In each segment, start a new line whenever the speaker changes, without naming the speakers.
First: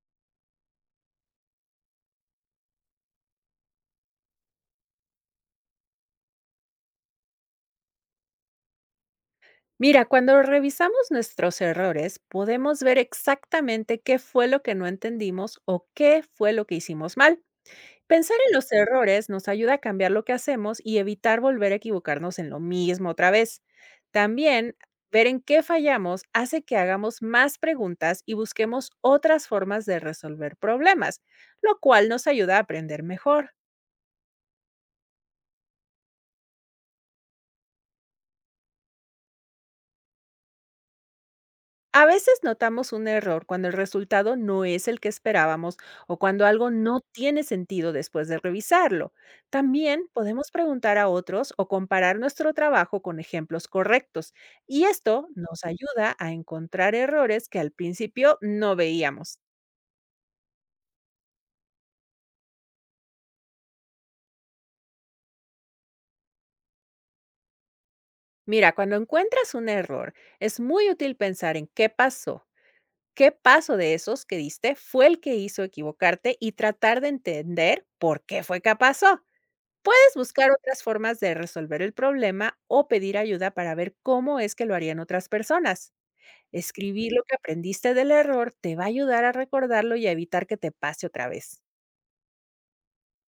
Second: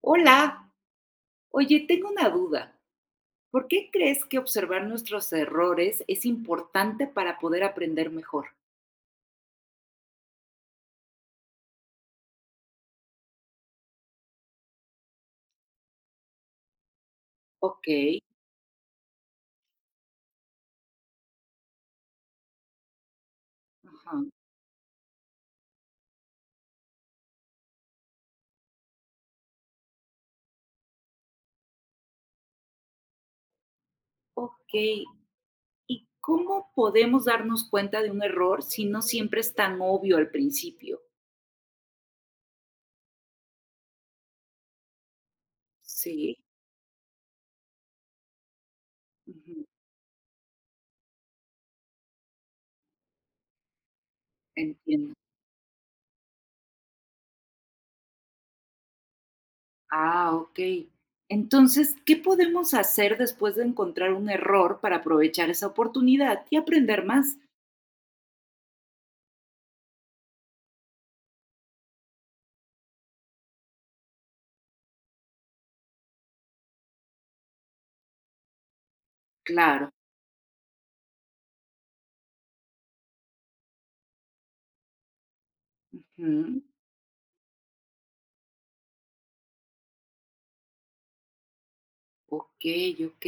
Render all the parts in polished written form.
Hola, oye, tengo una duda. ¿Por qué crees que observar nuestros errores es importante para poder aprender mejor?
Mira, cuando revisamos nuestros errores, podemos ver exactamente qué fue lo que no entendimos o qué fue lo que hicimos mal.
Ok,
Pensar en los errores nos ayuda a cambiar lo que hacemos y evitar volver a equivocarnos en lo mismo otra vez.
ajá,
También ver en qué fallamos hace que hagamos más preguntas y busquemos otras formas de resolver problemas, lo cual nos ayuda a aprender mejor.
ok. ¿Y cómo podemos darnos cuenta de un error si no siempre es tan obvio al principio?
A veces notamos un error cuando el resultado no es el que esperábamos o
Sí,
cuando algo no tiene sentido después de revisarlo.
ujú,
También podemos preguntar a otros o comparar nuestro trabajo con ejemplos correctos y
entiendo.
esto nos ayuda a encontrar errores que al principio no veíamos.
Ah, ok. Entonces, ¿qué podemos hacer después de encontrar un error para aprovechar esa oportunidad y aprender más?
Mira, cuando encuentras un error, es muy útil pensar en qué pasó, qué paso de esos que diste fue el que hizo equivocarte y tratar de entender por qué fue que pasó.
Claro.
Puedes buscar otras formas de resolver el problema o pedir ayuda para ver cómo es que lo harían otras personas.
Ujú.
Escribir lo que aprendiste del error te va a ayudar a recordarlo y a evitar que te pase otra vez.
Ok, ok.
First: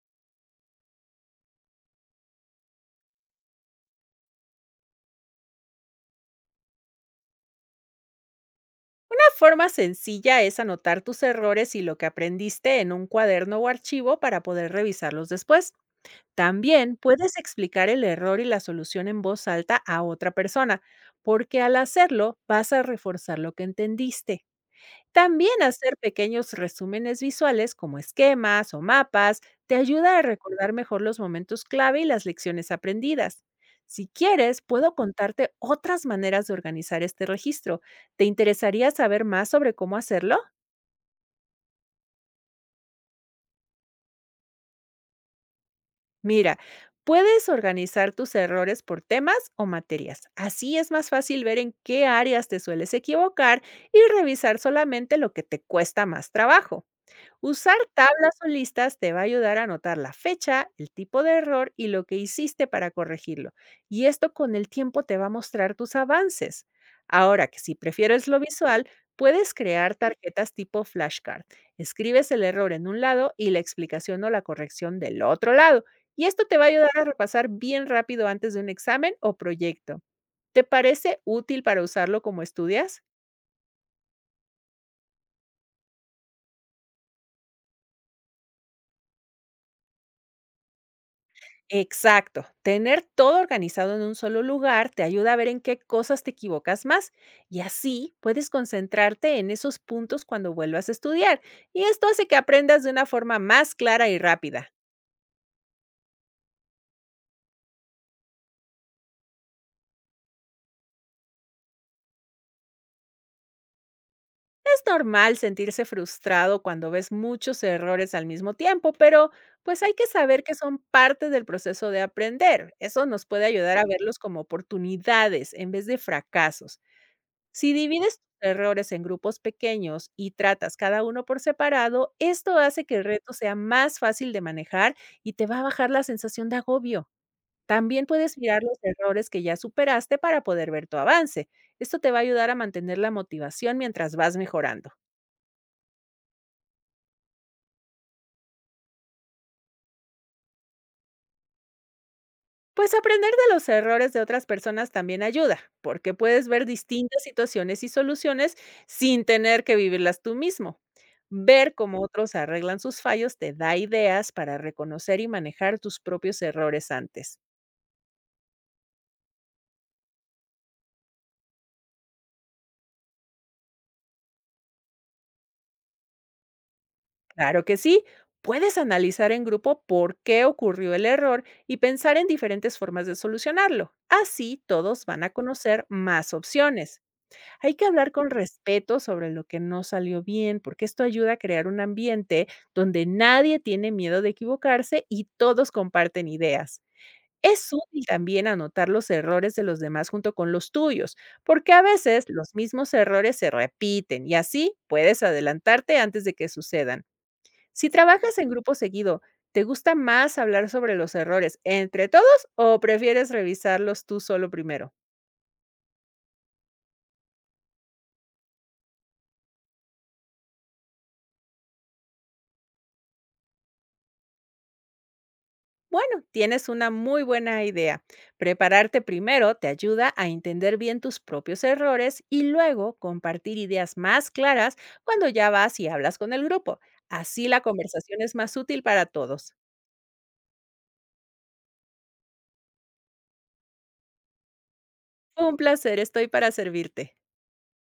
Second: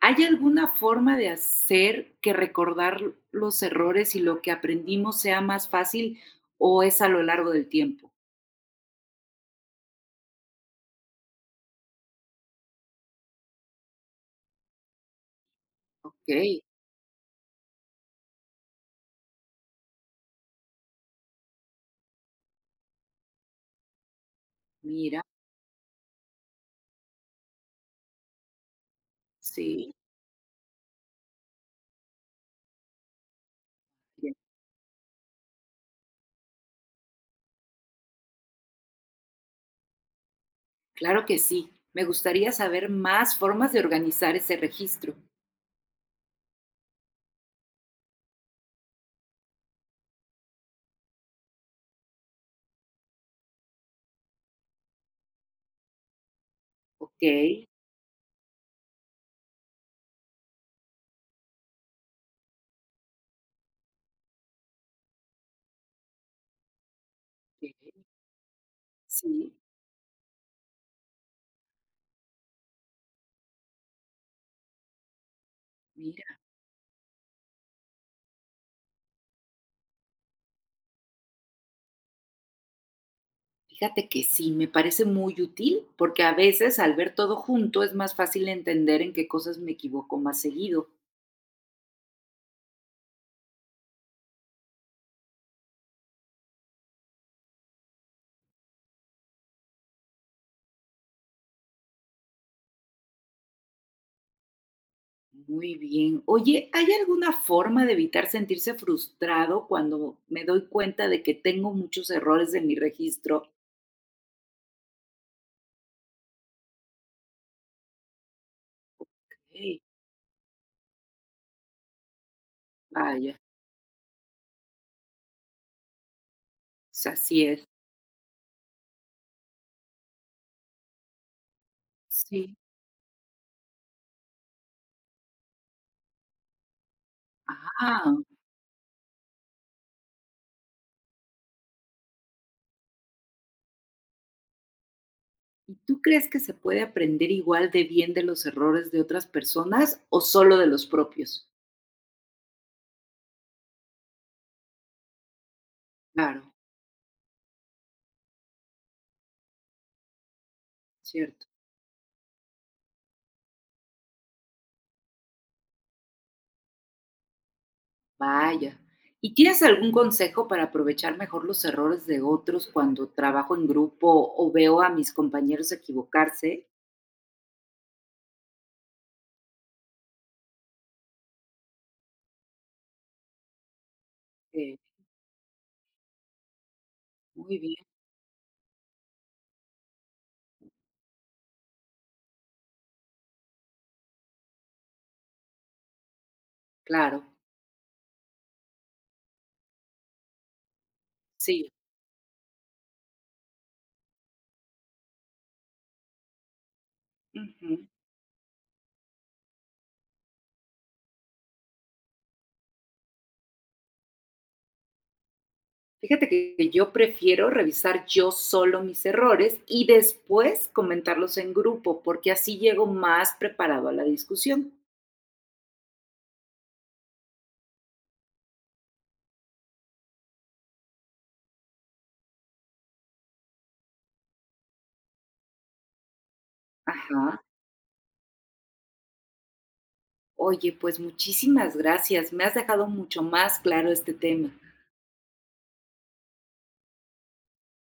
¿Hay alguna forma de hacer que recordar los errores y lo que aprendimos sea más fácil, o es a lo largo del tiempo?
Una forma sencilla es anotar tus errores y lo que aprendiste en un cuaderno o archivo para poder revisarlos después.
Ok,
También puedes explicar el error y la solución en voz alta a otra persona, porque al hacerlo vas a reforzar lo que entendiste.
mira,
También hacer pequeños resúmenes visuales como esquemas o mapas te
sí,
ayuda a recordar mejor los momentos clave y las lecciones aprendidas. Si
bien,
quieres, puedo contarte otras maneras de organizar este registro. ¿Te interesaría saber más sobre cómo hacerlo?
claro que sí. Me gustaría saber más formas de organizar ese registro.
Mira, puedes organizar tus errores por temas o materias. Así es más fácil ver en qué áreas te sueles equivocar y revisar solamente lo que te cuesta más trabajo.
Ok,
Usar tablas o listas te va a ayudar a anotar la fecha, el tipo de error y lo que hiciste para corregirlo. Y esto, con el tiempo, te va a mostrar tus avances. Ahora, que
okey,
si prefieres lo visual,
sí,
puedes crear tarjetas tipo flashcard. Escribes el error en un lado y la explicación o la corrección del otro lado. Y
mira,
esto te va a ayudar a repasar bien rápido antes de un examen o proyecto. ¿Te parece útil para usarlo como estudias?
fíjate que sí, me parece muy útil, porque a veces al ver todo junto es más fácil entender en qué cosas me equivoco más seguido.
Exacto. Tener todo organizado en un solo lugar te ayuda a ver en qué cosas te equivocas más y así puedes concentrarte en esos puntos cuando vuelvas a estudiar. Y esto hace que aprendas de una forma más clara y rápida.
Muy bien. Oye, ¿hay alguna forma de evitar sentirse frustrado cuando me doy cuenta de que tengo muchos errores en mi registro?
Es normal sentirse frustrado cuando ves muchos errores al mismo tiempo, pero
Ey,
pues hay que saber que son parte del proceso de aprender. Eso nos
vaya,
puede ayudar a verlos como oportunidades en vez de fracasos.
pues así es.
Si divides tus errores en grupos pequeños y tratas cada uno por separado,
Sí.
esto hace que el reto sea más fácil de manejar y te va a bajar la sensación de agobio.
Ah,
También puedes mirar los errores que ya superaste para poder ver tu avance. Esto te va a ayudar a mantener la motivación mientras vas mejorando.
¿y tú crees que se puede aprender igual de bien de los errores de otras personas o solo de los propios?
Pues aprender de los errores de otras personas también ayuda, porque
Claro,
puedes ver distintas situaciones y soluciones sin tener que vivirlas tú mismo.
cierto.
Ver cómo otros arreglan sus fallos te da ideas para reconocer y manejar tus propios errores antes.
Vaya. ¿Y tienes algún consejo para aprovechar mejor los errores de otros cuando trabajo en grupo o veo a mis compañeros equivocarse?
Claro que sí, puedes analizar en grupo por qué ocurrió el error y pensar en diferentes formas de solucionarlo. Así
Eh,
todos van a conocer más opciones.
muy
Hay que
bien.
hablar con respeto sobre lo que no salió bien, porque esto ayuda a crear un ambiente donde nadie tiene miedo de equivocarse y todos comparten ideas.
Claro,
Es útil también anotar los errores de los demás junto con los tuyos, porque
sí.
a veces los mismos errores se repiten y así puedes adelantarte antes de que sucedan.
Ujú.
Si trabajas en grupo seguido, ¿te gusta más hablar sobre los errores entre todos o prefieres revisarlos tú solo primero?
Fíjate que yo prefiero revisar yo solo mis errores y después comentarlos en grupo, porque así llego más preparado a la discusión.
Bueno, tienes una muy buena idea. Prepararte primero te ayuda a entender bien tus propios errores y luego compartir ideas más claras cuando ya vas y hablas con el grupo.
Ajá.
Así la conversación es más útil para todos.
Oye, pues muchísimas gracias. Me has dejado mucho más claro este tema.
Fue un placer, estoy para servirte.